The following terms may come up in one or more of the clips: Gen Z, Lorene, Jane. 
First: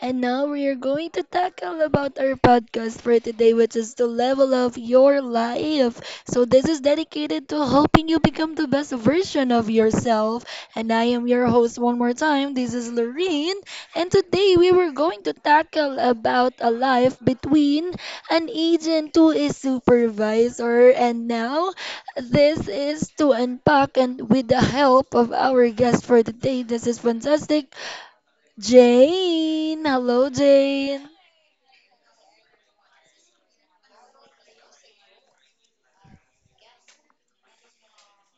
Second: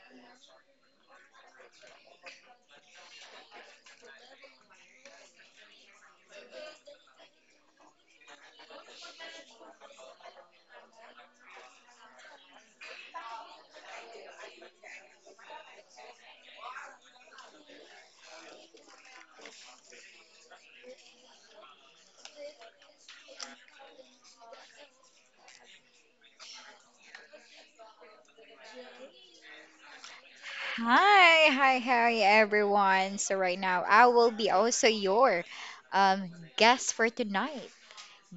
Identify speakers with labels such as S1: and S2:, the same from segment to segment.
S1: and now we are going to tackle about our podcast for today, which is to level up your life. So this is dedicated to helping you become the best version of yourself. And I am your host one more time. This is Lorene, and today we were going to tackle about a life between an agent to a supervisor. And now this is to unpack and with the help of our guest for the day, this is fantastic, Jane. Hello, Jane.
S2: Hi, everyone. Right now, I will be also your guest for tonight,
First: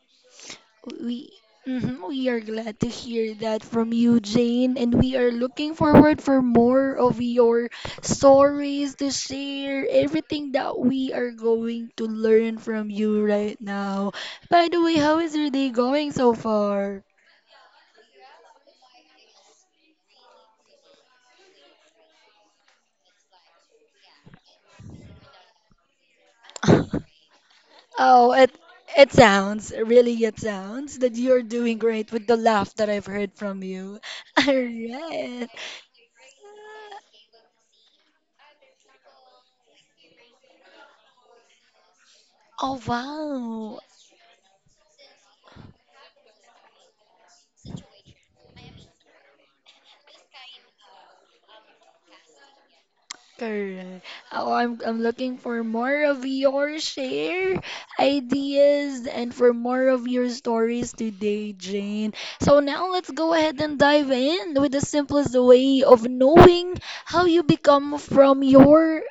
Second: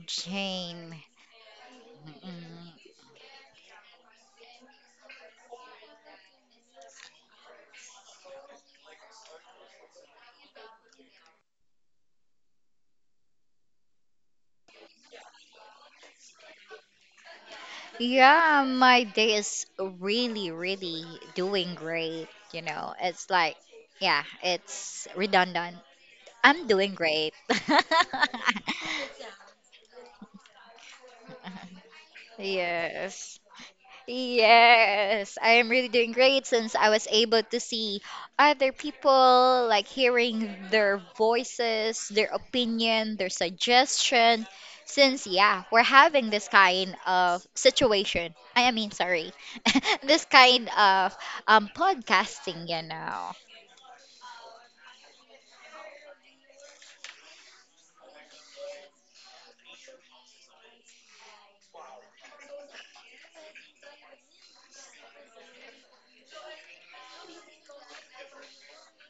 S2: Jane.
S1: We mhm, we are
S2: Mm.
S1: glad to hear that from you, Jane, and we are looking forward for more of your stories to share. Everything that we are going to learn from you right now. By the way, how is your day going so far?
S2: Yeah, my day is really, really doing great. You know, it's like, yeah, it's redundant. I'm doing great.
S1: Oh, it sounds, really it sounds that you're doing great with the laugh that I've heard
S2: Yes.
S1: from you. All
S2: Yes,
S1: right.
S2: I am really doing great since I was able to see other people, like hearing their voices, their
S1: Oh,
S2: opinion, their
S1: wow.
S2: suggestion. Since, yeah, we're having this kind of situation. I mean, sorry, this kind of podcasting,
S1: Correct. Oh, I'm looking for more of your share ideas and for more of your stories today, Jane. So now let's go ahead and dive in with the simplest way of knowing how you become from your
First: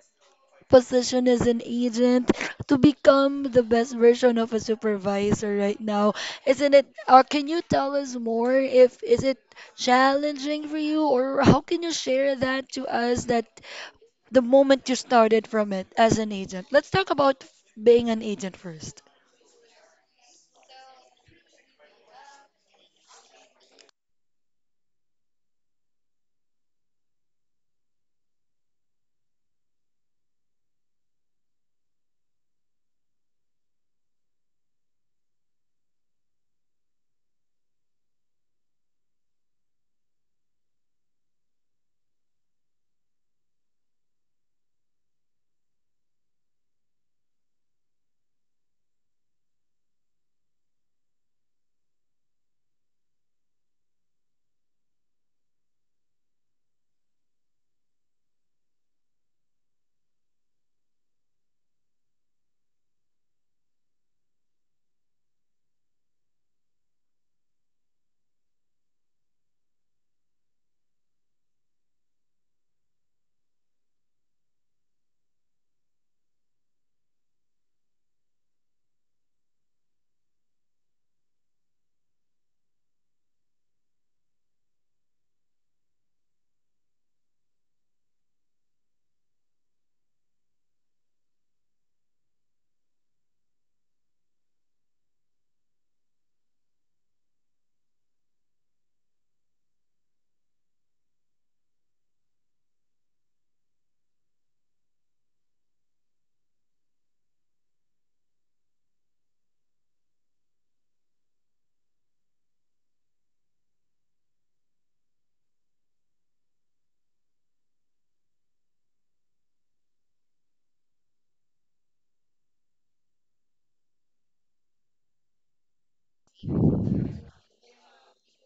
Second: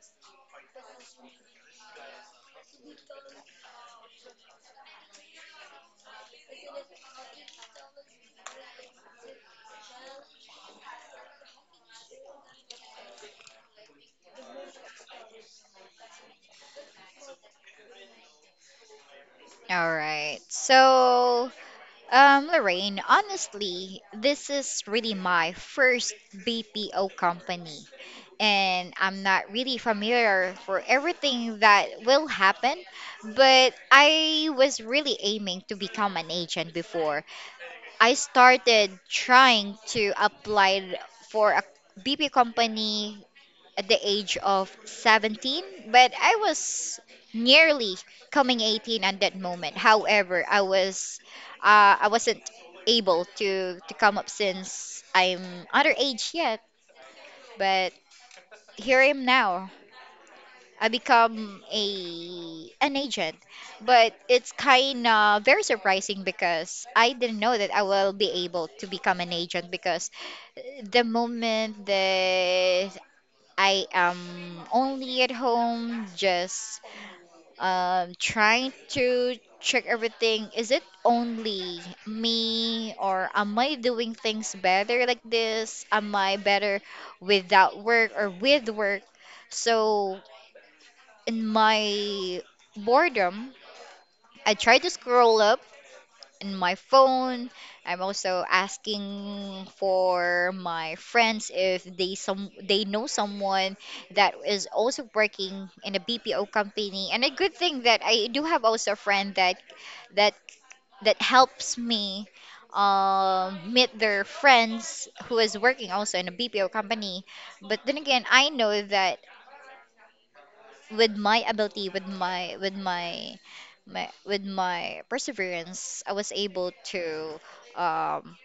S1: position as an agent to become the best version of a supervisor right now. Isn't it? Can you tell us more? If is it challenging for you, or how can you share that to us? That the moment you started from it as an agent. Let's talk about being an agent first.
S2: All right, so Lorraine, honestly, this is really my first BPO company, and I'm not really familiar for everything that will happen, but I was really aiming to become an agent before. I started trying to apply for a BPO company at the age of 17, but I was nearly coming 18 at that moment. However, I wasn't able to come up since I'm underage yet, but here I am now. I become a an agent, but it's kind of very surprising because I didn't know that I will be able to become an agent because the moment that I am only at home, just trying to check everything. Is it only me, or am I doing things better like this? Am I better without work or with work? So, in my boredom, I try to scroll up in my phone. I'm also asking for my friends if they know someone that is also working in a BPO company. And a good thing that I do have also a friend that that helps me meet their friends who is working also in a BPO company. But then again, I know that with my ability with my with my perseverance I was able um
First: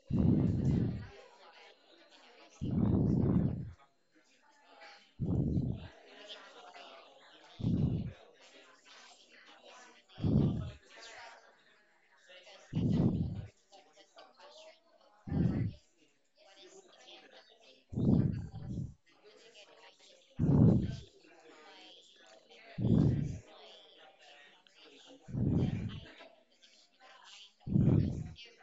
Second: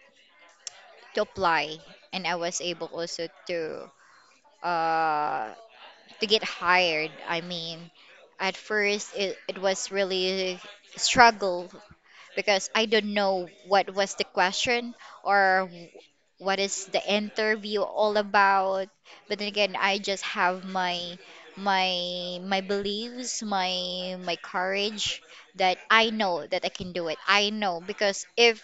S2: to apply, and I was able also uh to get hired. I mean, at first it was really struggle because I don't know what was the question or what is the interview all about. But then again, I just have my beliefs, my courage that I know that I can do it. I know because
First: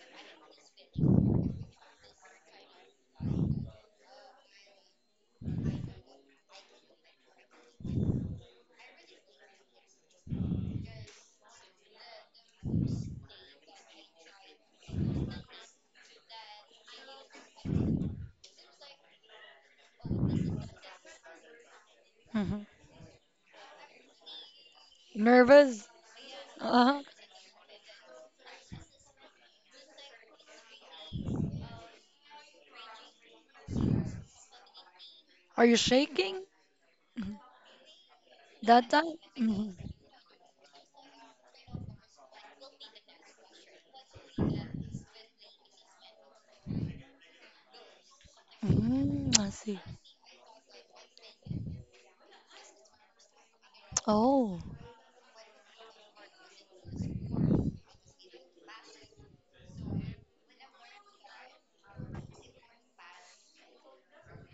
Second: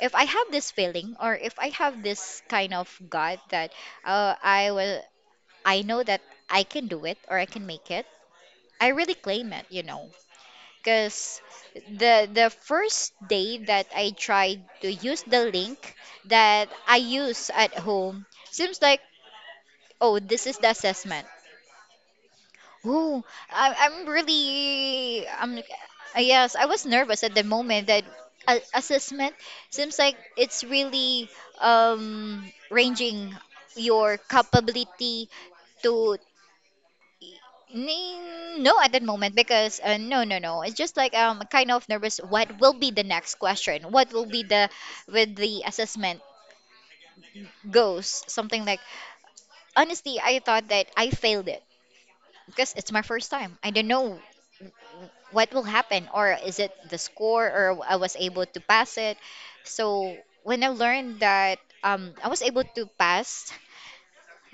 S2: if I have this feeling or if I have this kind of gut that uh, I will I know that I can do it or I can make it. I really claim it, you know, because the first day that I tried to use the link that I use at home seems like, oh, this is the assessment.
S1: Hmm.
S2: Oh, I, I'm really I'm
S1: Nervous?
S2: yes, I was
S1: Uh-huh.
S2: nervous at the moment that assessment seems like it's really ranging your capability
S1: Are you
S2: to.
S1: shaking? Mhm.
S2: Mm, no,
S1: That
S2: at that
S1: time?
S2: moment
S1: Hmm.
S2: because no, no, no. It's just like kind of nervous. What will be the next question? What will be the, with the assessment, goes something like,
S1: I see.
S2: honestly, I thought that I failed it because it's my first time. I don't know
S1: Oh.
S2: what will happen, or is it the score, or I was able to pass it. So when I learned that I was able to pass,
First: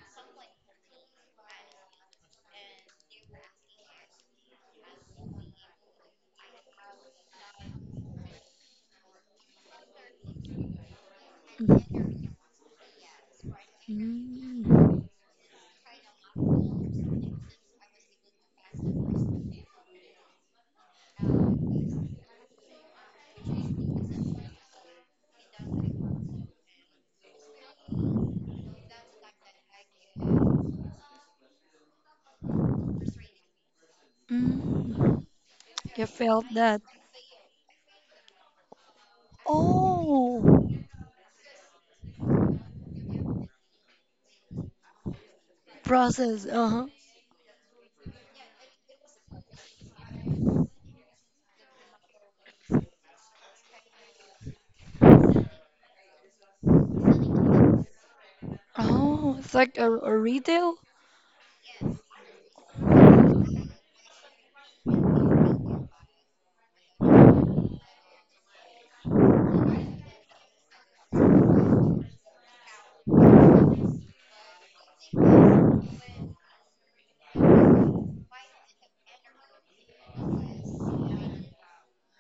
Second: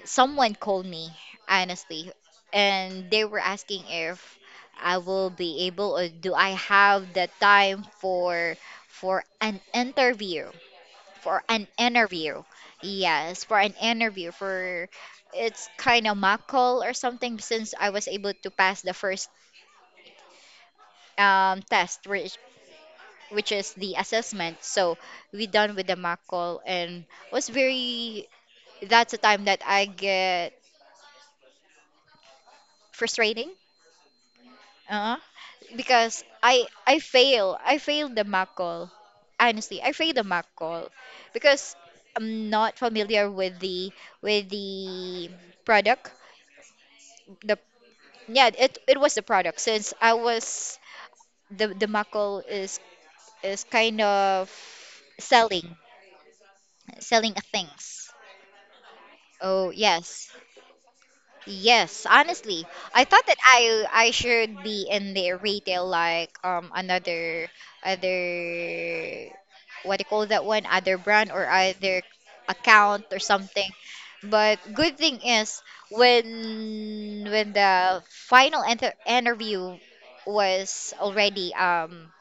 S2: someone called me, honestly, and they were asking if I will be able or do I have the time for an interview, for an
S1: Hmm.
S2: interview yes, for an interview, for, it's kind of mock call or something, since I was able to pass the first test, which is the assessment. So we done with the mock call and was very, that's a time that I get frustrating. Uh
S1: Mm-hmm.
S2: huh.
S1: You
S2: Because
S1: felt
S2: I
S1: that.
S2: I fail. I failed the mock call. Honestly, I failed the mock
S1: Oh,
S2: call because I'm not familiar with the product.
S1: process. Uh-huh.
S2: The, yeah, it was the product, since I was, the mock call is kind of selling, selling a things.
S1: Oh, it's
S2: Oh
S1: like a
S2: yes.
S1: retail
S2: Yes, honestly, I thought that I should be in the retail, like another other, what do you call that one, other brand or other account or something. But good thing is, when the final enter interview was already um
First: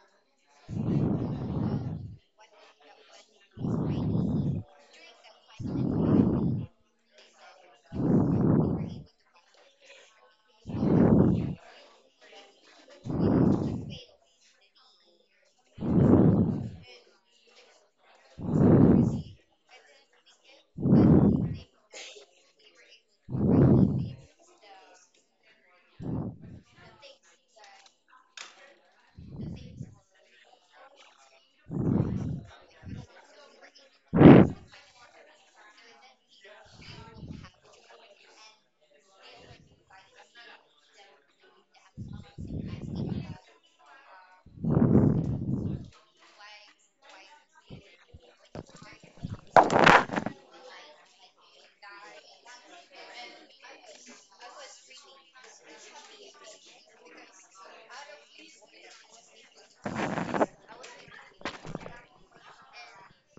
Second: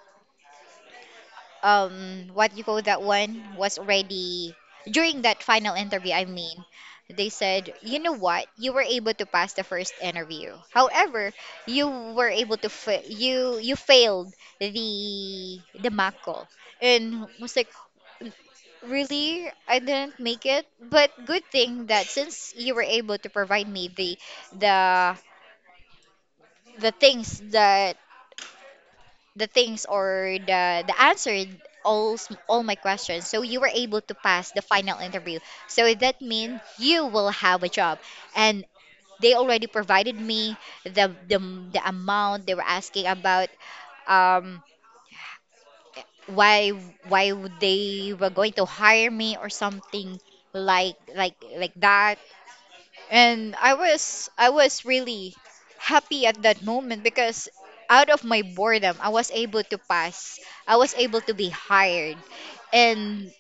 S2: um what you call that one, was already during that final interview. I mean, they said, you know what, you were able to pass the first interview, however, you were able to you failed the mock call. And was like, really, I didn't make it, but good thing that, since you were able to provide me the the things that, the things or the answer all all my questions, so you were able to pass the final interview, so that means you will have a job. And they already provided me the the, the amount they were asking about, um why why would they were going to hire me or something like that. And I was really happy at that moment because out of my boredom, I was able to pass. I was able to be hired. And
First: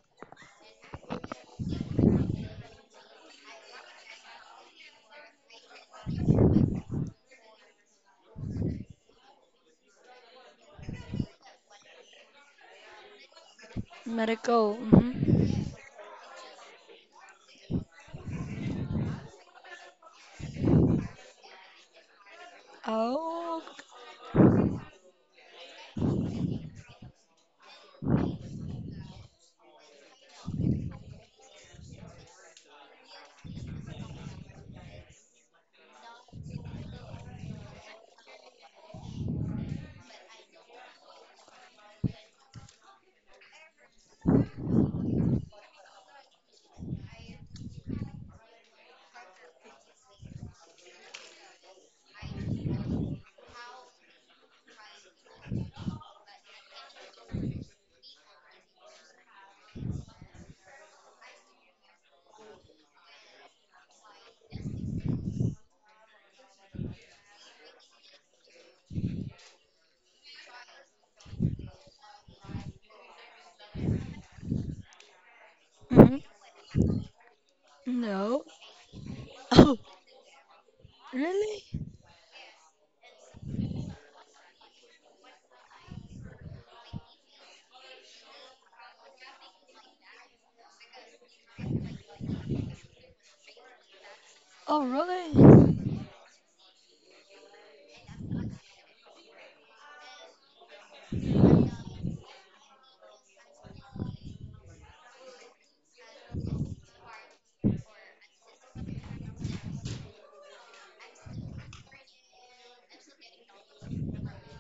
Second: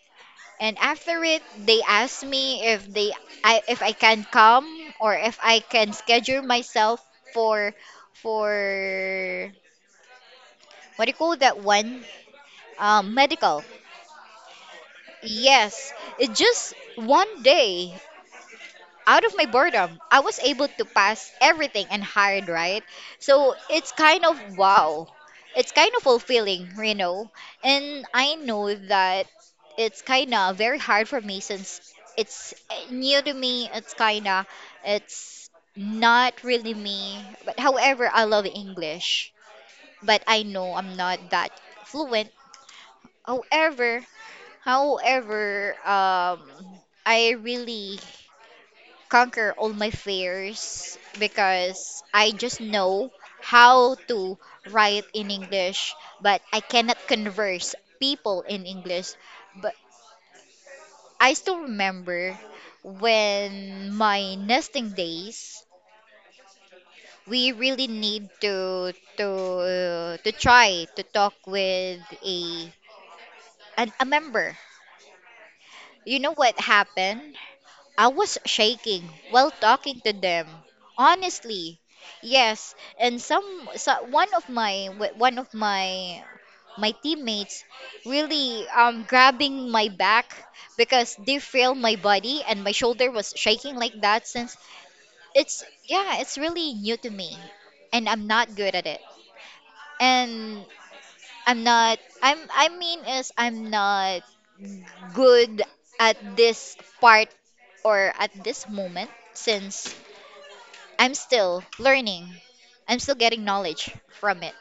S2: and after it, they asked me if they, I, if I can come or if I can schedule myself for for, what do you call that one? Medical.
S1: medical. Hmm.
S2: Yes. It's just one day. Out of my boredom, I was able to pass everything and hired, right? So
S1: Oh.
S2: it's kind of wow. It's kind of fulfilling, you know. And I know that it's kind of very hard for me since it's new to me. It's kind of, it's not really me. But however, I love English. But I know I'm not that fluent. However, however, I really conquer all my fears because I just know how to write in English, but I cannot converse people in English. But I still remember when my nesting days, we really need to to try to talk with a an, a member. You
S1: Hmm.
S2: know what happened? I was
S1: No.
S2: shaking while
S1: Oh,
S2: talking to them. Honestly,
S1: really?
S2: yes. And some, so one of my one of my my teammates really grabbing my back because they feel my body and my shoulder was shaking like that, since
S1: Oh,
S2: it's,
S1: really?
S2: yeah, it's really new to me, and I'm not good at it. And I'm not I'm I mean is I'm not good at this part or at this moment, since I'm still learning. I'm still getting knowledge from it.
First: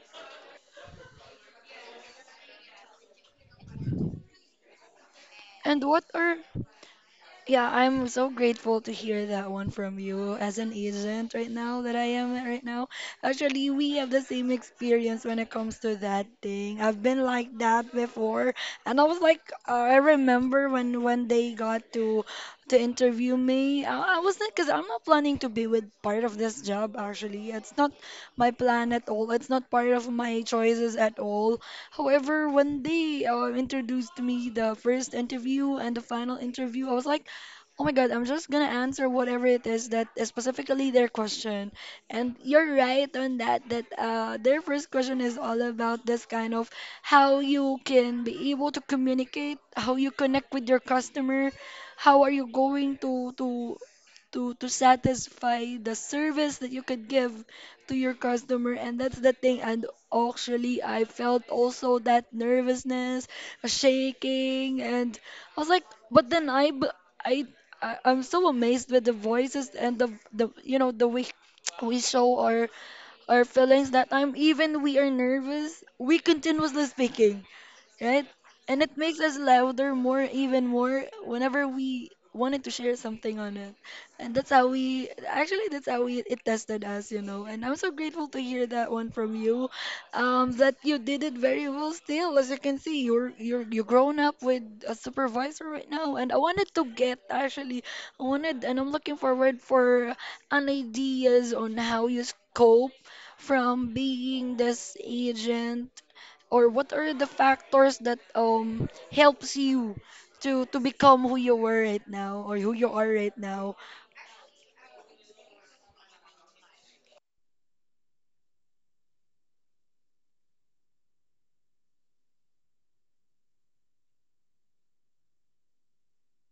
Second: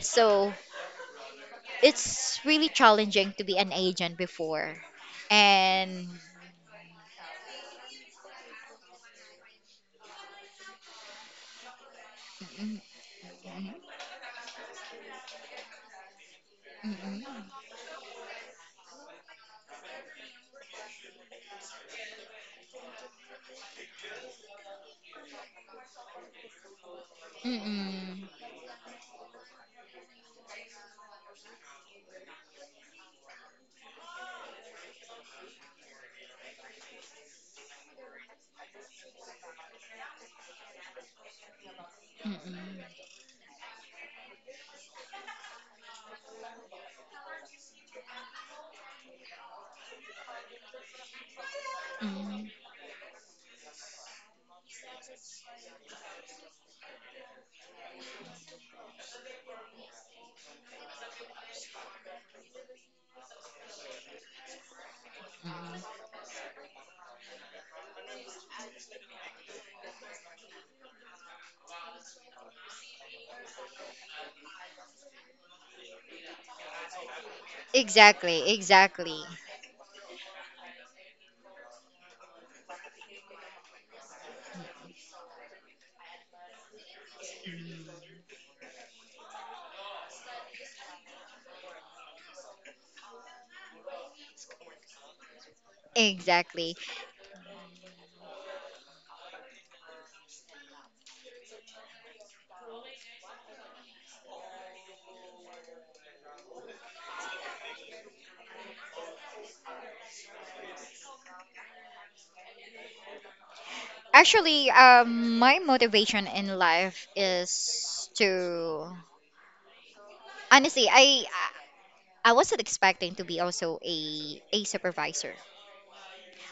S2: So it's really challenging to be an agent before.
S1: And what
S2: And
S1: are? Yeah, I'm so grateful to hear that one from you as an agent right now that I am at right
S2: mm,
S1: now. Actually,
S2: mm,
S1: we have the same experience when it comes to that thing.
S2: mm,
S1: I've been like
S2: mm,
S1: that before, and I was like, I remember when they got to interview me. I wasn't because I'm not planning to be with part of this job. Actually, it's not
S2: mm,
S1: my plan at all. It's not part of my choices at all. However, when they introduced me the first interview and the final interview, I was like. Oh my God, I'm just gonna answer whatever it is that is specifically their question.
S2: mm,
S1: And you're
S2: mm,
S1: right on that, that their first question is all about this kind of how you can be able to communicate, how you connect with your customer, how are you
S2: mm.
S1: going to satisfy the service that you could give to your customer, and that's the thing. And actually, I felt also that nervousness, a shaking, and I was like, but then I b- I I- I'm so amazed with the voices and the you know the way we show our feelings that time. Even we are nervous, we continuously speaking, right?
S2: Exactly,
S1: And it makes
S2: exactly,
S1: us louder more, even more, whenever we wanted to share something on it. And actually, it tested us. And I'm so grateful to hear that one from you, that you did it very well still. As you can see, you're grown up with a supervisor right now. And I wanted
S2: exactly.
S1: to get, actually, I wanted, and I'm looking forward for an ideas on how you scope from being this agent, or what are the factors that helps you to become who you were right now or who you are right now?
S2: Actually, my motivation in life is to, honestly, I wasn't expecting to be also a supervisor.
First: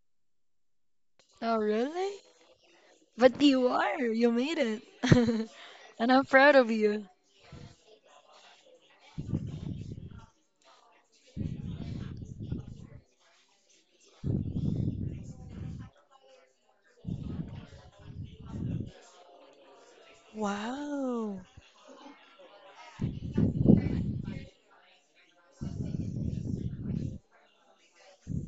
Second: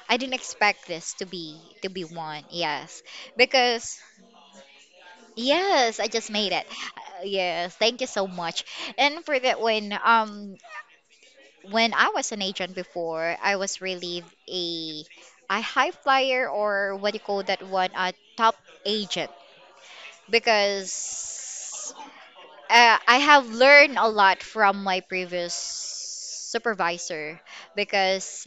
S2: I didn't expect this to
S1: Oh,
S2: be
S1: really?
S2: one. Yes,
S1: But you
S2: because,
S1: are. You made it.
S2: yes, I
S1: And I'm
S2: just made
S1: proud
S2: it.
S1: of you.
S2: Yes, thank you so much. And for that, when I was an agent before, I was really a a high flyer, or what do you call that one? A top agent,
S1: Wow.
S2: because I have learned a lot from my previous supervisor, because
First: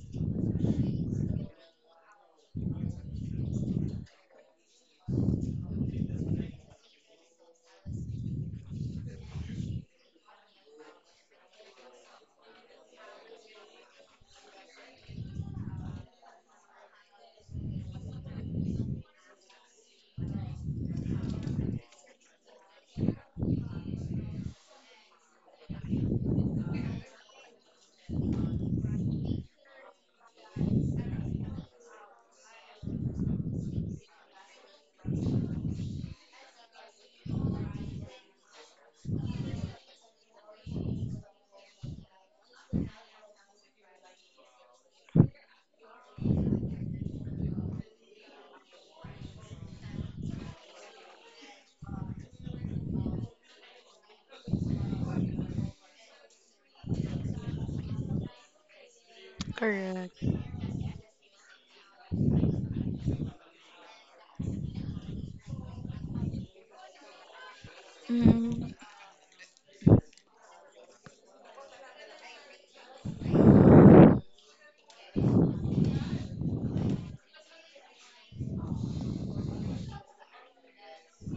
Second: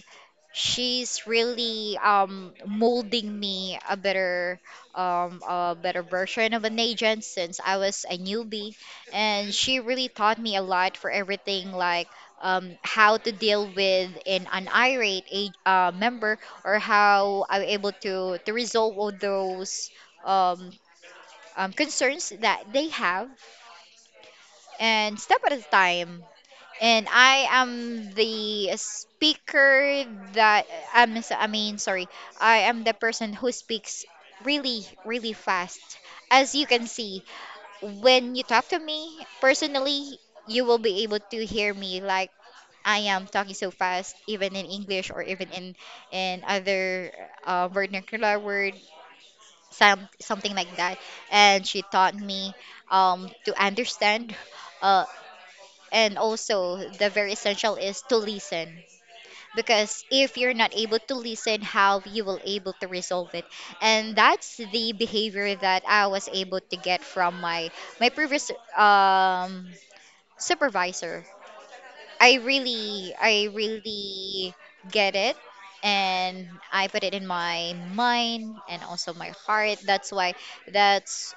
S2: she's really molding me a better version of an agent since I was a newbie, and she really taught me a lot for everything, like how to deal with an irate a, member, or how I'm able to resolve all those um, concerns that they have, and step at a time. And I am the speaker that I'm, s- I mean, sorry, I am the person who speaks really, really fast. As you can see, when you talk to me personally, you will be able to hear me like I am talking so fast, even in English, or even in other vernacular word, some something like that. And she taught me to understand. Uh, and also the very essential is to listen, because
S1: Correct.
S2: if you're not able to listen, how you will able to resolve it. And that's the behavior that I was able to get from my my previous
S1: Mm,
S2: um supervisor. I really get it, and I put it in my mind and also my heart. That's why, that's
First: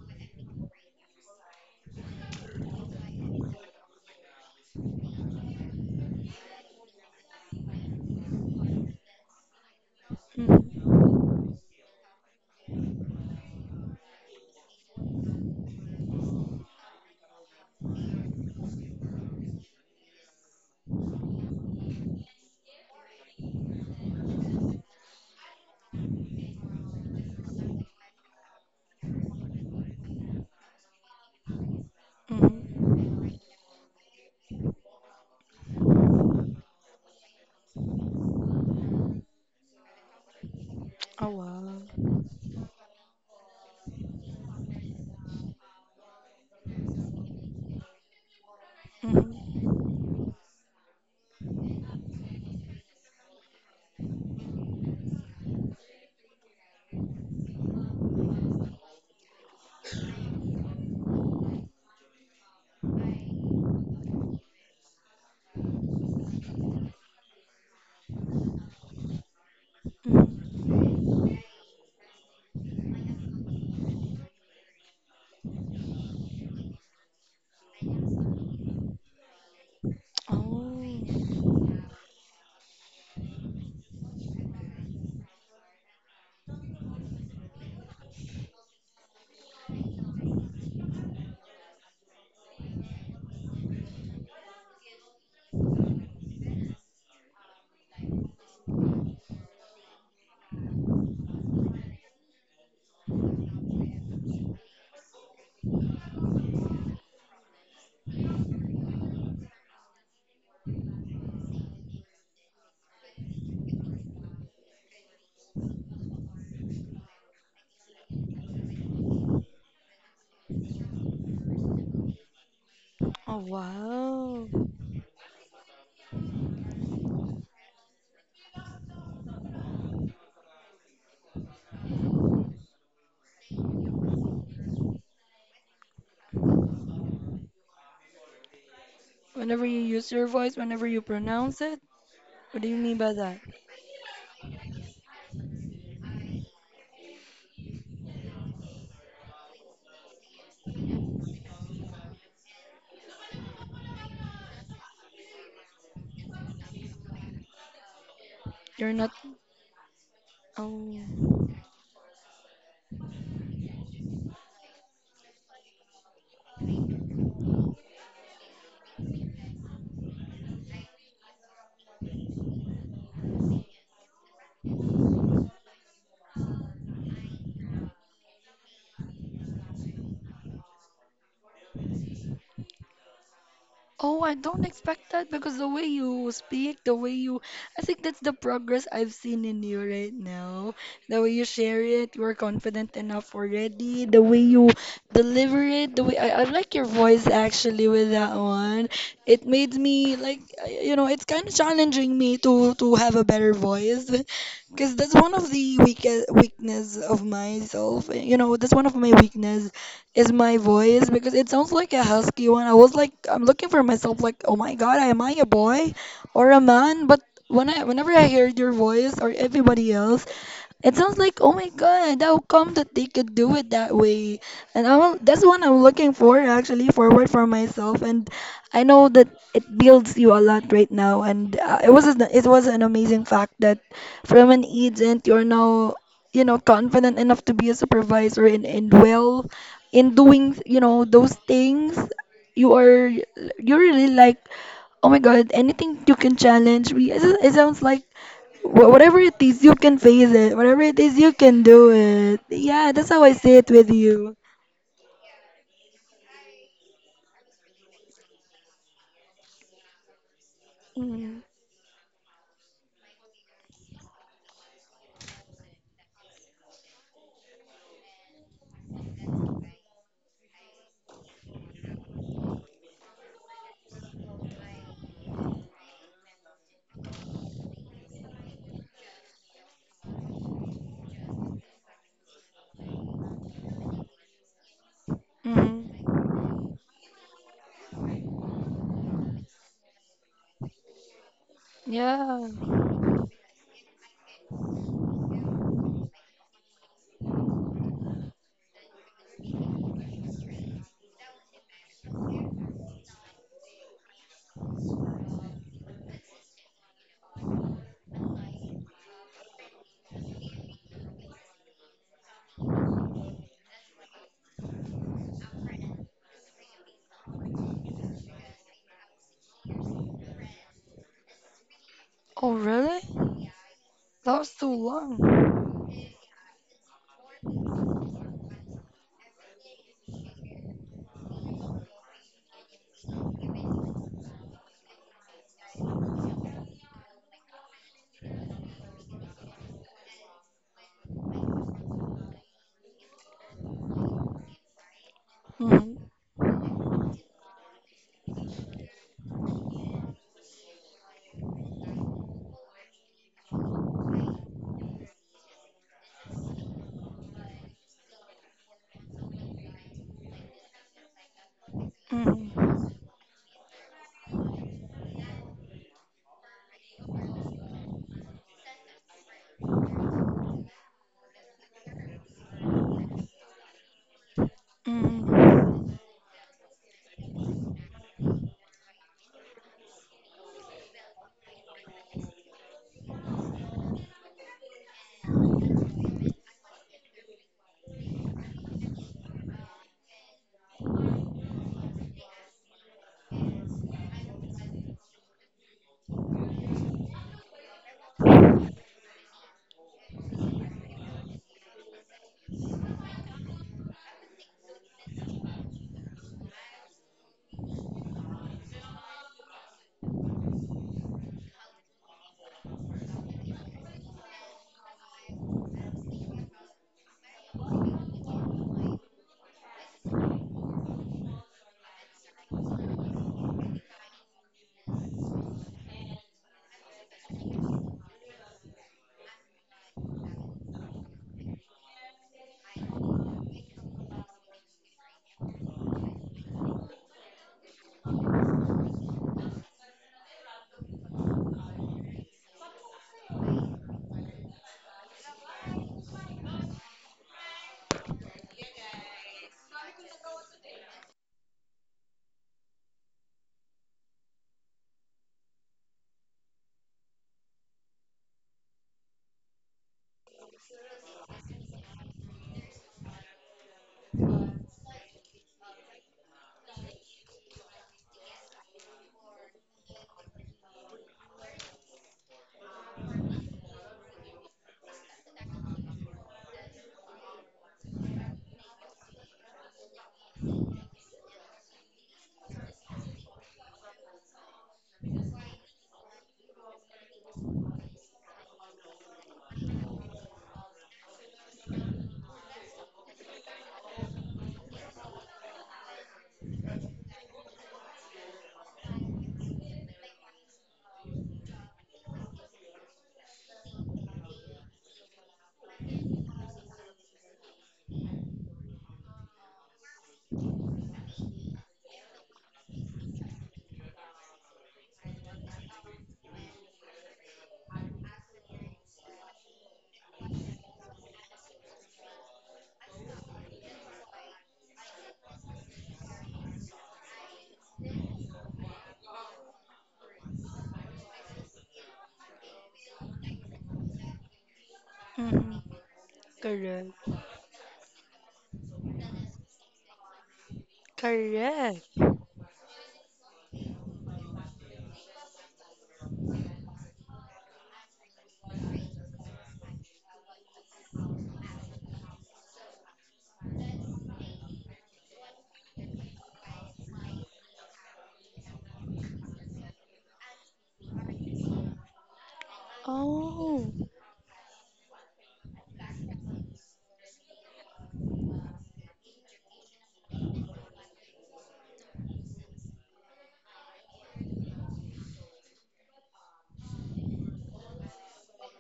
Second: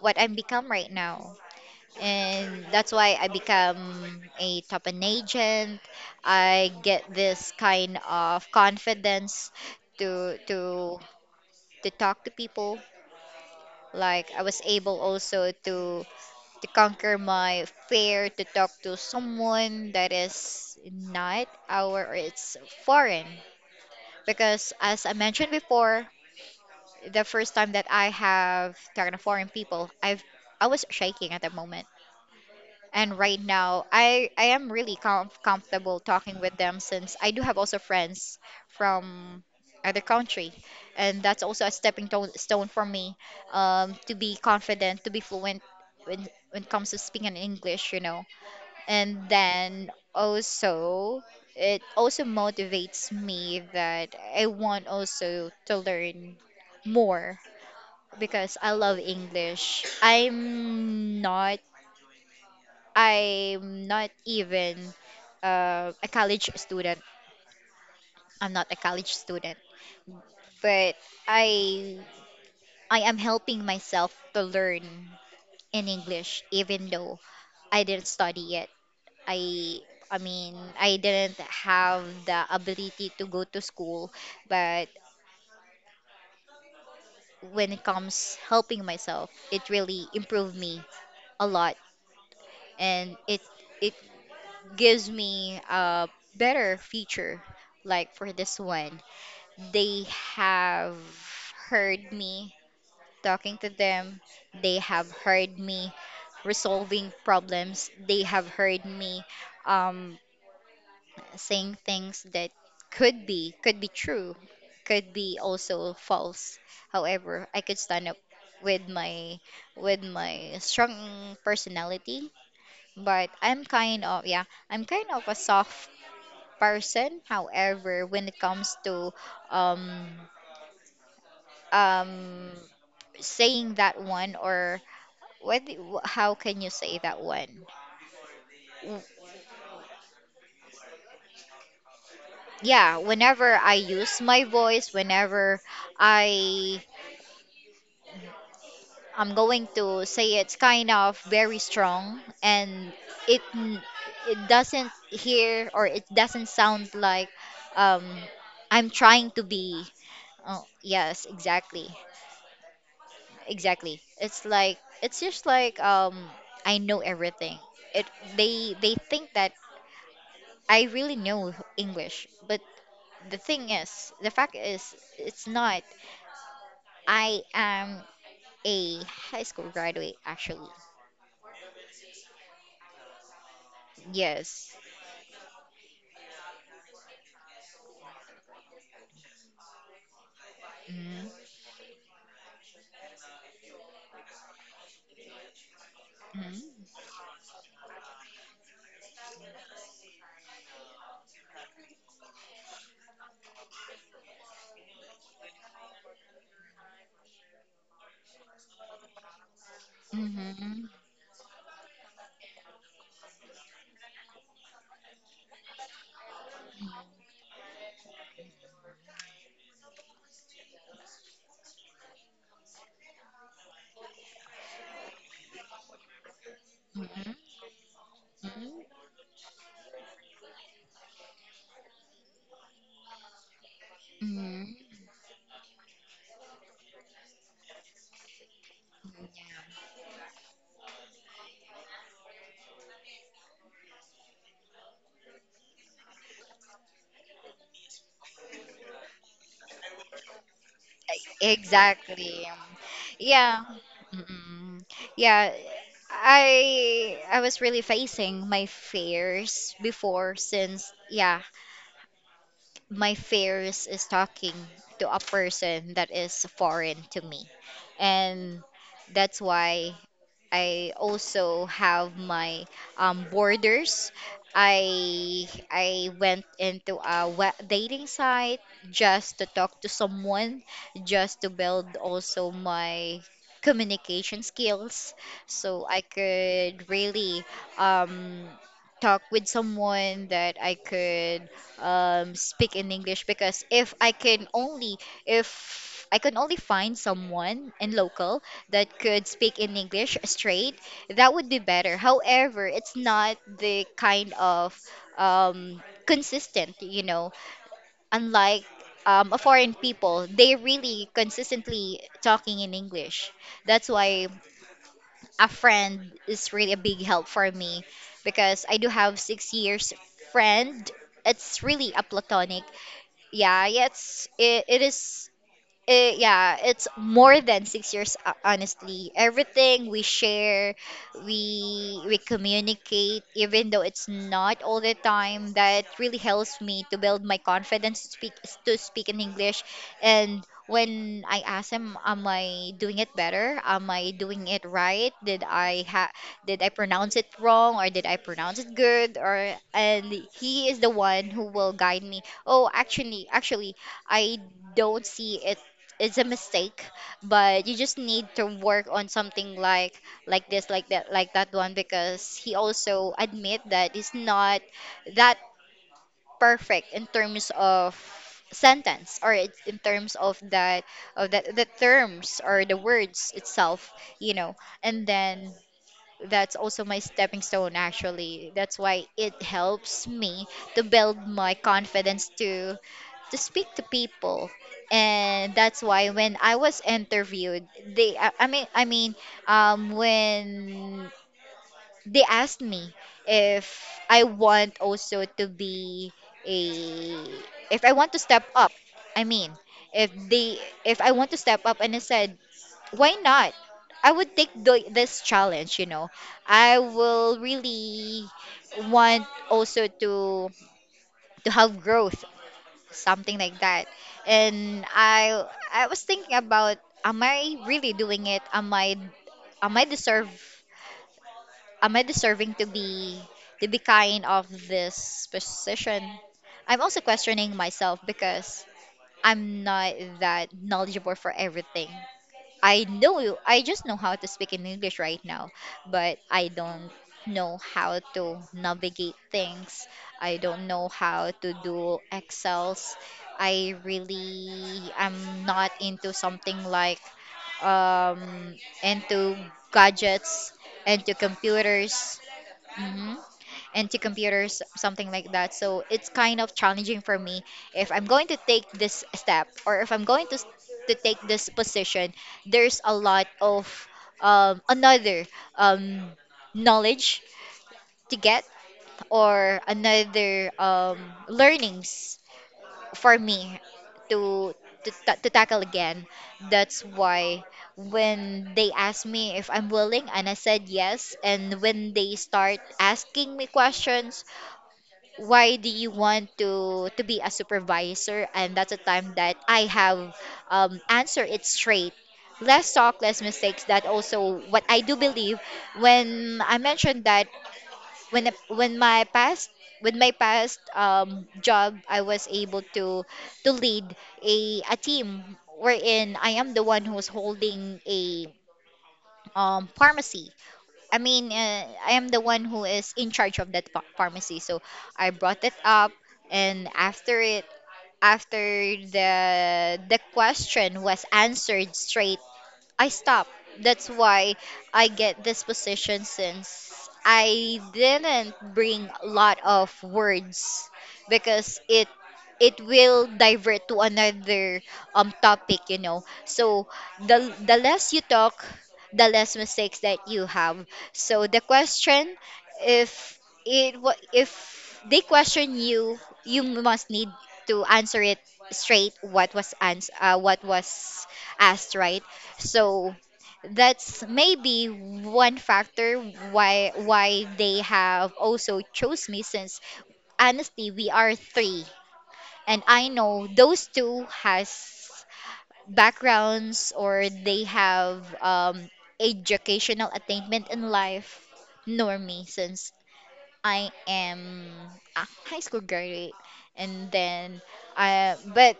S2: what I'm become right now, and that's why I become a top an agent. I get this kind of confidence to to
S1: mm,
S2: to talk to people. Like I was able also to conquer my fear to talk to someone that is not our or it's foreign. Because as I mentioned before, the first time that I have talked to foreign people, I was shaking at the moment.
S1: mm.
S2: And right now, i am really comfortable talking with them, since I do have also friends from other country, and
S1: Oh,
S2: that's also a
S1: wow.
S2: stone for me, to be confident, to be fluent when it comes to speaking English, you know. And
S1: Mm.
S2: then also it also motivates me that I want also to learn more, because I love English. I'm not, I'm not even a college student. I'm not a college student,
S1: Mm.
S2: but I I am helping myself to learn in English, even though I didn't study it. I I mean,
S1: Oh.
S2: I didn't have the ability to go to school, but when it comes helping myself, it really improved me a lot, and it gives me a better future, like for this one. They have heard me talking to them. They have heard me resolving problems. They have heard me um, saying things that could be true, could be also false. However, I could stand up with my with my strong personality, but
S1: Oh,
S2: I'm kind of, yeah,
S1: wow.
S2: I'm kind of a soft person. However, when it comes to um um saying that one, or how can you say that one? W-
S1: Whenever you use your voice, whenever you pronounce it, what do you
S2: yeah,
S1: mean by that?
S2: whenever I use my voice, whenever i I'm going to say, it's kind of very strong, and it n- it doesn't hear, or it doesn't sound like um I'm
S1: You're not.
S2: trying to be. Oh
S1: Oh.
S2: yes, exactly, exactly. It's like, it's just like, I know everything. It they they think that I really know English, but the thing is, the fact is, it's not. I am a high school graduate, actually.
S1: Oh, I don't
S2: Yes.
S1: expect that because the way you speak, the way you, I think that's the progress I've seen in you right now. The
S2: Mm-hmm.
S1: way you share it, you're confident enough already. The way you deliver it, the way I like your voice actually with that one. It made me like, it's kind of challenging me to have a better voice because that's one of the weakness of myself. That's one of my weakness is my
S2: Mm-hmm.
S1: voice because it sounds like a husky one. I was like, I'm looking for myself, like, oh my God, am I a boy or a man? But when I, whenever I hear your voice or everybody else, it sounds like, oh my God, how come that they could do it that way? And I'm, that's what I'm looking for, actually, forward
S2: Mm-hmm.
S1: for myself. And I know that it builds you a lot right now. And it was an amazing fact that from an
S2: Mm-hmm.
S1: agent, you're now, confident enough to be a supervisor and well
S2: Yeah.
S1: in doing, those things. You are, you really like, oh my God, anything you can challenge me. It sounds like, whatever it is, you can face it. Whatever it is, you can do it.
S2: Exactly.
S1: Yeah, that's how I see
S2: Yeah.
S1: it with you.
S2: Mm-mm. Yeah. I was really facing my fears before, since, yeah,
S1: Mm,
S2: my fears is talking to a person that is foreign to me, and that's why I also have my borders. I went into a dating site just to talk to someone, just to build also my communication skills so I
S1: mm,
S2: could really um, talk with someone that I could
S1: yeah.
S2: speak in English. Because if I can only find someone in local that could speak in English straight, that would be better. However, it's not the kind of consistent, unlike a foreign people, they really consistently talking in English. That's why a friend is really a big help for me, because I do have 6 years friend. It's really a
S1: Oh,
S2: platonic.
S1: really?
S2: Yeah,
S1: That was too
S2: it
S1: long.
S2: is. Yeah, it's more than 6 years, honestly. Everything we share, we communicate, even though it's not all the time, that really helps me to build my confidence to speak in English. And when I ask him, am I doing it better? Am I doing it right? Did I
S1: Mm,
S2: ha did I pronounce it wrong, or did I pronounce it good? Or and he is the one who will guide me. Oh, actually, I don't see it, it's a mistake, but you just need to work on something, like this, like that, like that one. Because he
S1: mm,
S2: also admit that he's not that perfect in terms of sentence, or in terms of that, the terms or the words itself. you know and then
S1: mm,
S2: that's also my stepping stone, actually. That's why it helps me to build my confidence to speak to people. And that's why, when I was interviewed, they I mean when they asked me if I want also to be a if I want to step up, I mean if they if I want to step up and I said, why not? I would take this challenge. I will really want also to have growth, something like that. And I was thinking about, am I really doing it? Am I deserve am I deserving to be, kind of this position? I'm also questioning myself, because I'm not that knowledgeable for everything. I know, I just know how to speak in English right now, but I don't know how to navigate things. I don't know how to do Excels. I really am not into something, like, um into gadgets, into computers. hmm into computers, something like that. So it's kind of challenging for me if I'm going to take this step, or if I'm going to to take this position. There's a lot of another um, knowledge to get, or another learnings for me to to tackle again. That's why, when they asked me if I'm willing, and I said yes, and when they start asking me questions, why do you want to be a supervisor? And that's a time that I have answered it straight. Less talk, less mistakes, that also what I do believe. When I mentioned that, when my past with my past job, I was able to lead a team, wherein I am the one who's holding a pharmacy. I mean, I am the one who is in charge of that pharmacy. So I brought it up, and after it, after the question was answered straight, I stopped. That's why I get this position, since I didn't bring a lot of words, because it will divert to another topic,
S1: mm.
S2: you know. So,
S1: Correct.
S2: the less you talk, the less mistakes that you have. So the
S1: Correct.
S2: question, if if they question you, you must need to answer it straight, what was asked, right? So that's maybe one factor why they have also chose me. Since, honestly, we are three, and I know those
S1: Oh,
S2: two has backgrounds, or they have educational attainment in life, nor me, since I am a high school graduate. And then, I but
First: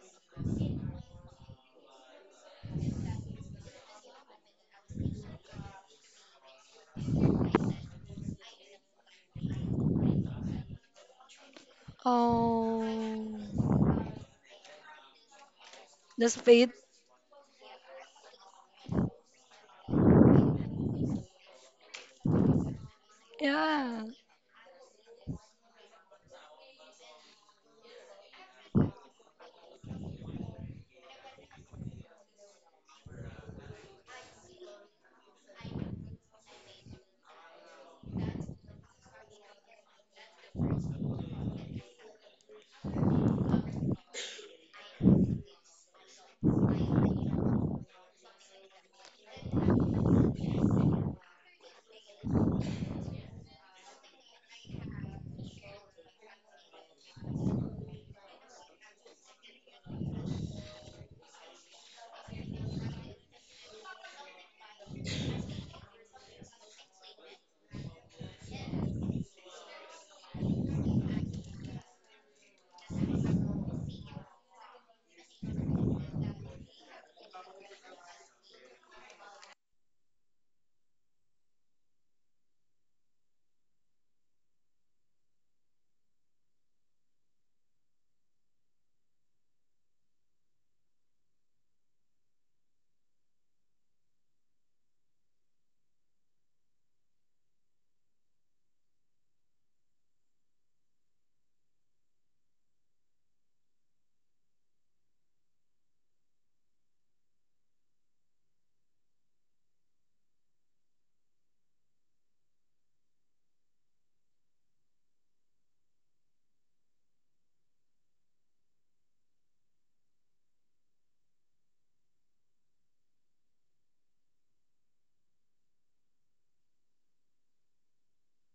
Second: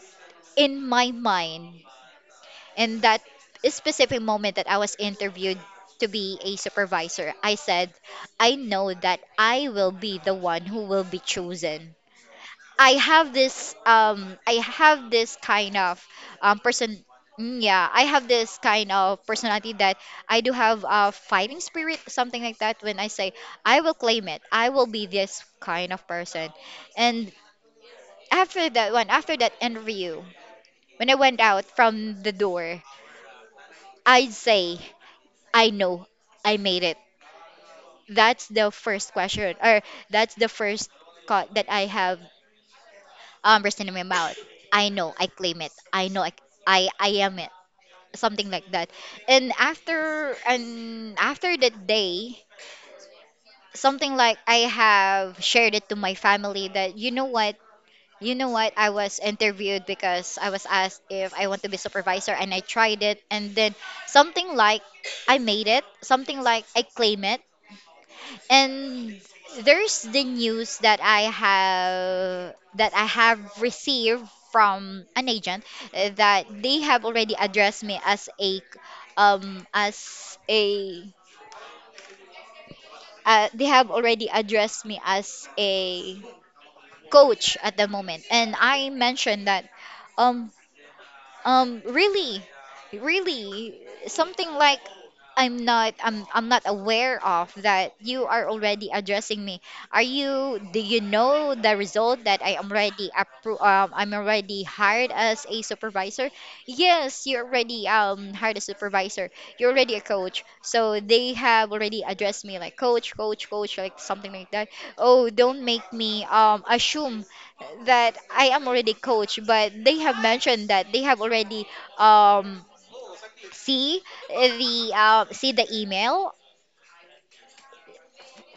S2: in my mind, in that specific moment that I was interviewed to be a supervisor, I said, I know that I will be the one who will be chosen.
S1: oh.
S2: I have this kind of
S1: This fate.
S2: person, yeah, I have this kind of personality, that I do have a fighting spirit, something like that. When I say I will
S1: Yeah.
S2: claim it, I will be this kind of person. And after that one, after that interview, when I went out from the door, I'd say, I know I made it. That's the first question, or that's the first thought that I have written in my mouth. I know I claim it. I know I am it. Something like that. And after that day, something like, I have shared it to my family that, you know what, I was interviewed, because I was asked if I want to be supervisor, and I tried it. And then, something like, I made it, something like, I claim it. And there's the news that I have, received from an agent, that they have already addressed me as a, as a, they have already addressed me as a coach at the moment. And I mentioned that, um really, really, something like, I'm not, I'm not aware of that you are already addressing me. Are you? Do you know the result that I am already I'm already hired as a supervisor? Yes, you're already hired as supervisor. You're already a coach, so they have already addressed me like, coach, coach, coach, like something like that. Oh, don't make me assume that I am already coach, but they have mentioned that they have already um see the, see the email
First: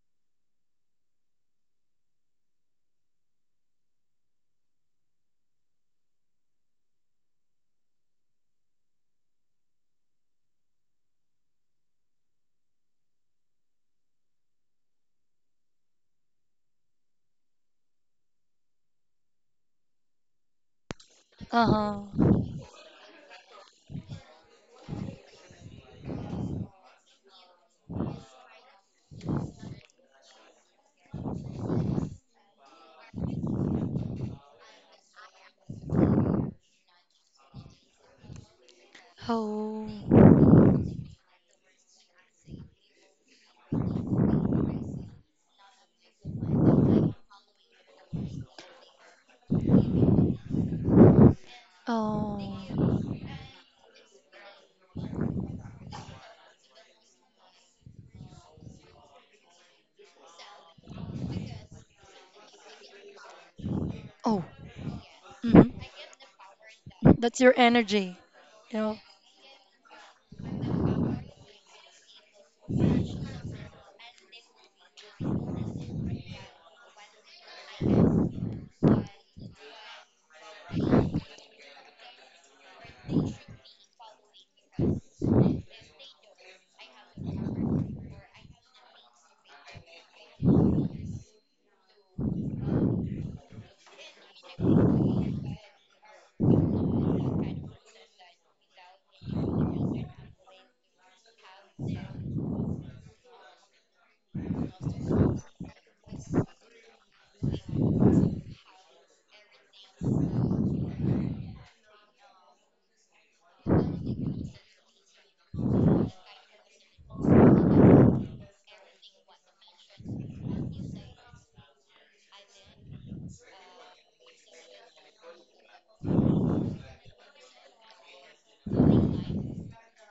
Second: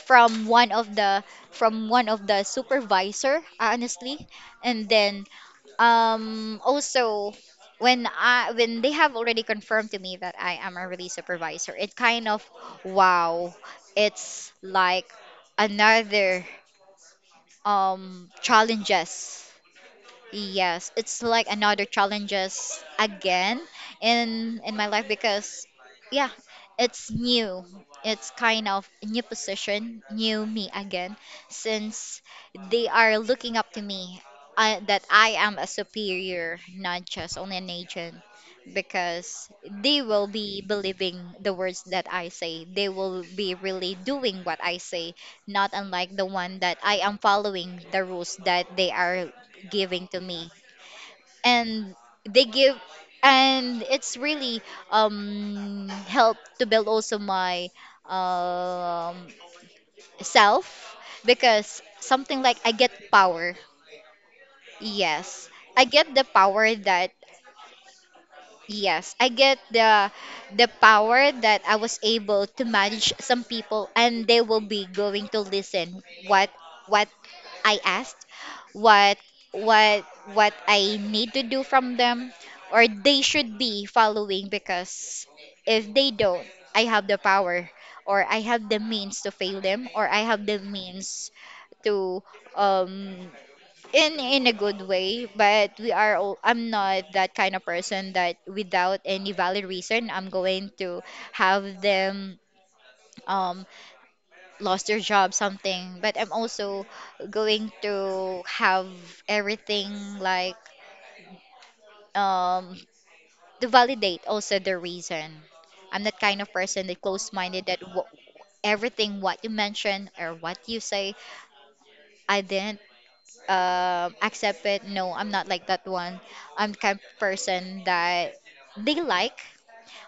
S2: from one of the, supervisor, honestly. And then, also, when I, when they have already confirmed to me that I am a release supervisor, it kind of, wow, it's like another challenges. Yes, it's like another
S1: Uh-huh.
S2: challenges again, in my life because, yeah, it's new. It's kind of a new position, new me again, since they are looking up to me, that I am a superior, not just only an agent. Because
S1: Oh,
S2: they will be believing the words that I say, they will be really doing what I say, not unlike the one that I am following the rules that they are giving to me, and
S1: oh,
S2: they give, and it's really, helped to build also my um self, because something like, I get power.
S1: oh.
S2: Yes,
S1: Mm-hmm.
S2: I get the power, that
S1: That's your energy. You know.
S2: yes, I get the power that I was able to manage some people, and they will be going to listen, what what I asked, what what what I need to do from them, or they should be following. Because if they don't, I have the power, or I have the means to fail them, or I have the means to, um in, a good way. But we are all, I'm not that kind of person that, without any valid reason, I'm going to have them, um lost their job something. But I'm also going to have everything, like, um to validate also the reason. I'm that kind of person that close-minded that everything what you mention or what you say I didn't accept it. No, I'm not like that one. I'm the kind of person that they like.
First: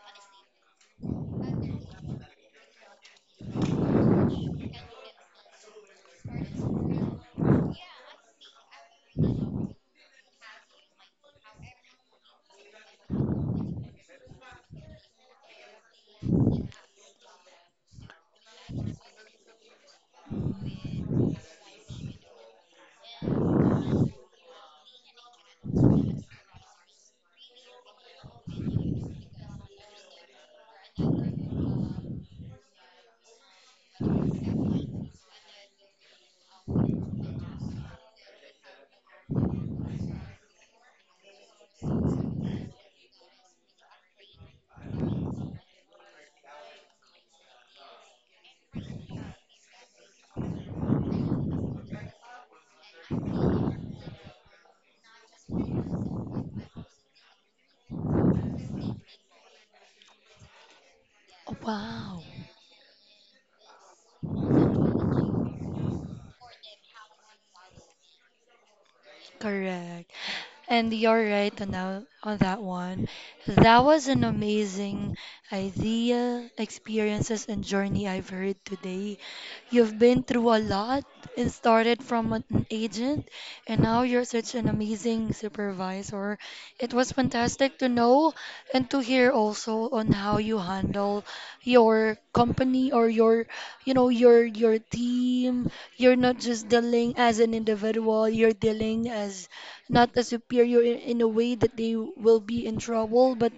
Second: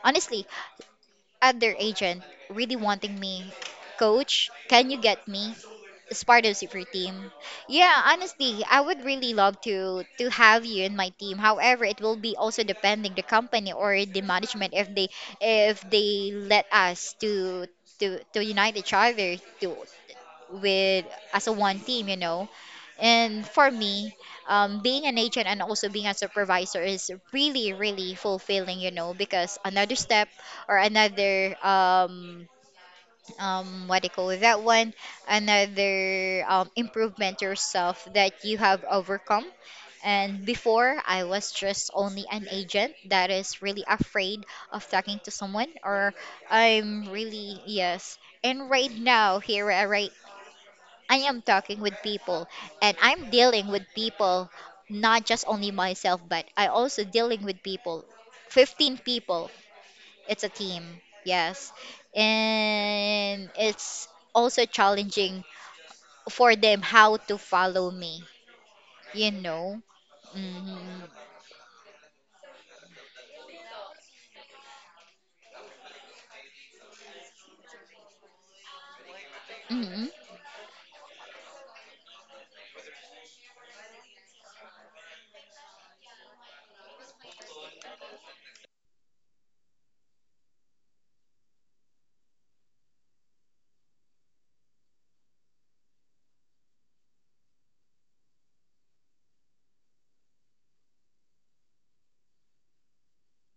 S2: Honestly, other agent really wanting me, coach, can you get me as part of super team? Yeah, honestly, I would really love to have you in my team. However, it will be also depending the company or the management, if they, let us to unite each other, to, with, as a one team. And for me, being an agent and also being a supervisor is really, really fulfilling, because another step, or another, what do you call that one? Another improvement to yourself that you have overcome. And before, I was just only an agent that is really afraid of talking to someone, or I'm really, yes. And right now, here, right, I am talking with people, and I'm dealing with people, not just only myself, but I also dealing with people. 15 people. It's a team.
S1: Oh,
S2: Yes.
S1: wow.
S2: And it's also challenging for them how to follow me, you know.
S1: Correct. And
S2: hmm
S1: you're right on that one. That was an amazing idea, experiences, and journey I've heard today. You've
S2: hmm
S1: been through a lot and started from an agent, and now you're such an amazing supervisor. It was fantastic to know and to hear also on how you handle your company or your team. You're not just dealing as an individual, you're dealing as not as superior in a way that they will be in trouble, but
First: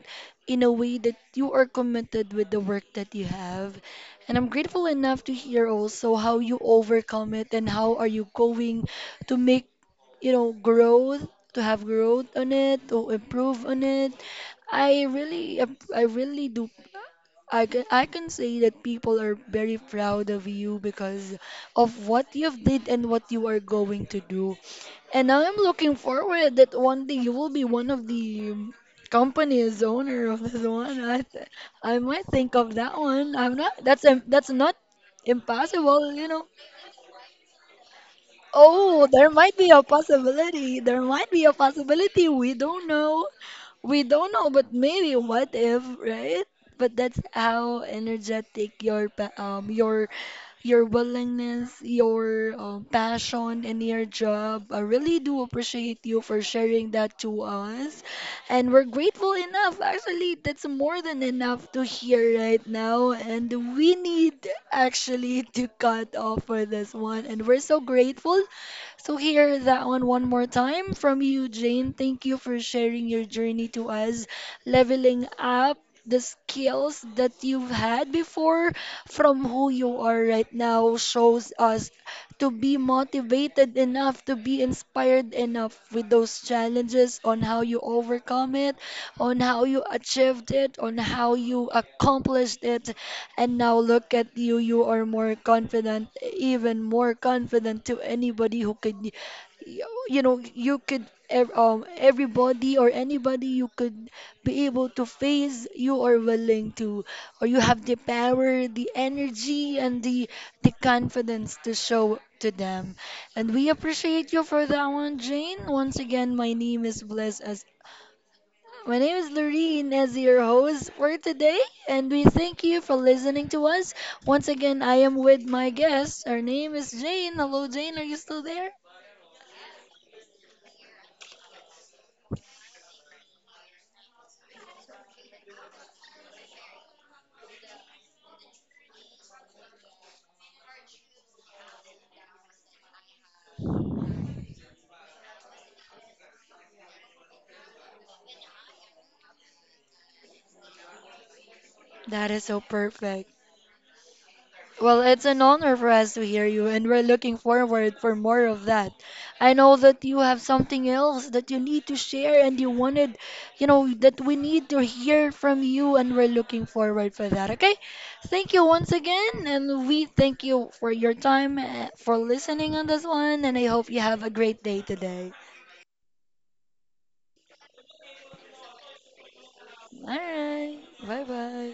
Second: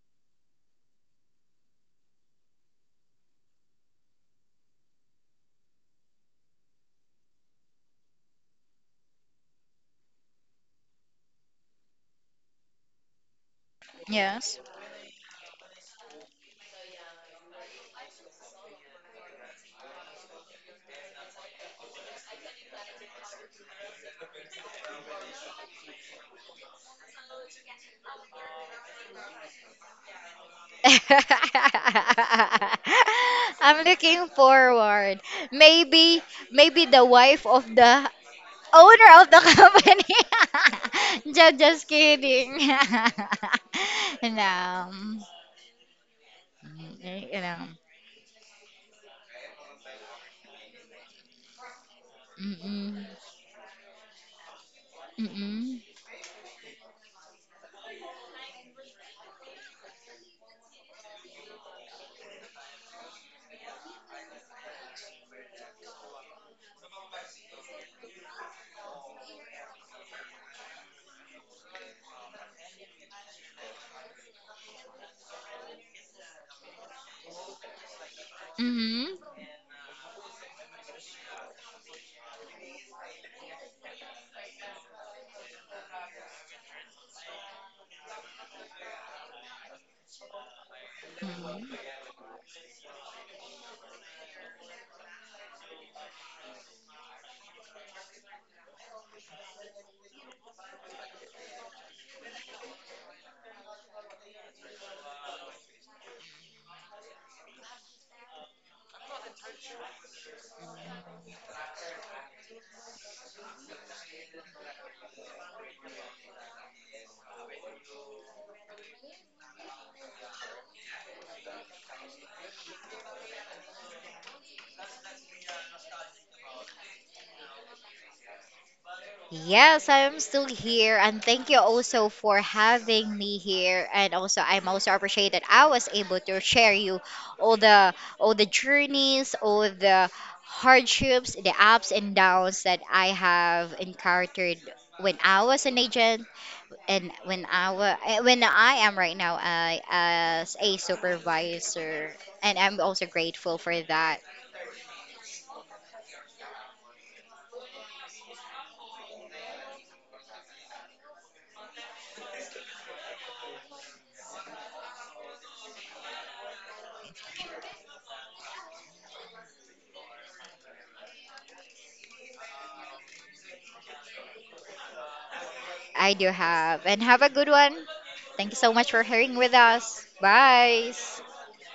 S1: in a way that you are committed with the work that you have. And I'm grateful enough to hear also how you overcome it and how are you going to make, growth, to have growth on it, to improve on it.
S2: Yes.
S1: I really do. I can say that people are very proud of you because of what you've did and what you are going to do. And I'm looking forward that one day you will be one of the company's owner of this one. I might think of that one. I'm not.
S2: I'm
S1: That's um,
S2: looking
S1: that's not
S2: forward.
S1: impossible,
S2: Maybe
S1: you know.
S2: Maybe the wife of the
S1: Oh,
S2: owner of
S1: there
S2: the
S1: might be a
S2: company.
S1: possibility. There might be a
S2: Just
S1: possibility. We
S2: kidding.
S1: don't know. We don't know, but
S2: No.
S1: maybe what if, right? But that's
S2: You know.
S1: how energetic your your your willingness, your
S2: Mm-mm.
S1: passion in your job. I really do
S2: Mm-mm.
S1: appreciate you for sharing that to us. And we're grateful enough. Actually, that's more than enough to hear right now. And we need actually to cut off for this one. And we're so grateful so hear that one one more time from you, Jane. Thank you for sharing your journey to us, leveling up the skills that you've had before
S2: Mm-hmm.
S1: from who you are right now shows us to be motivated enough, to be inspired enough with those challenges on how you overcome it, on how you achieved it, on how you
S2: Mhm.
S1: accomplished it. And now look at you, you are more confident, even more confident to anybody who could, everybody or anybody you could be able to face, you are willing to, or you have the power, the energy, and the confidence to show to them. And we appreciate you for that one, Jane. Once again, my name is Lorene as your host for today, and we thank you for listening to us. Once again, I am with my guest. Her name is Jane. Hello, Jane. Are you still there?
S2: Yes, I'm still here, and thank you also for having me here. And also, I'm also appreciated. I was able to share you all the, journeys, all the hardships, the ups and downs that I have encountered when I was an agent. And when I am right now, as a supervisor,
S1: That is
S2: and
S1: so
S2: I'm also
S1: perfect.
S2: grateful for that.
S1: Well, it's an honor for us to hear you, and we're looking forward for more of that. I know that you have something else that you need to share, and you wanted, that we need to hear from you, and we're looking forward for that. Okay? Thank you once again, and we thank you for your time, for listening on this one, and I hope you have a great day today.
S2: I do have, and have a good one. Thank you so much for hearing with us.
S1: All right.
S2: Bye.
S1: Bye bye.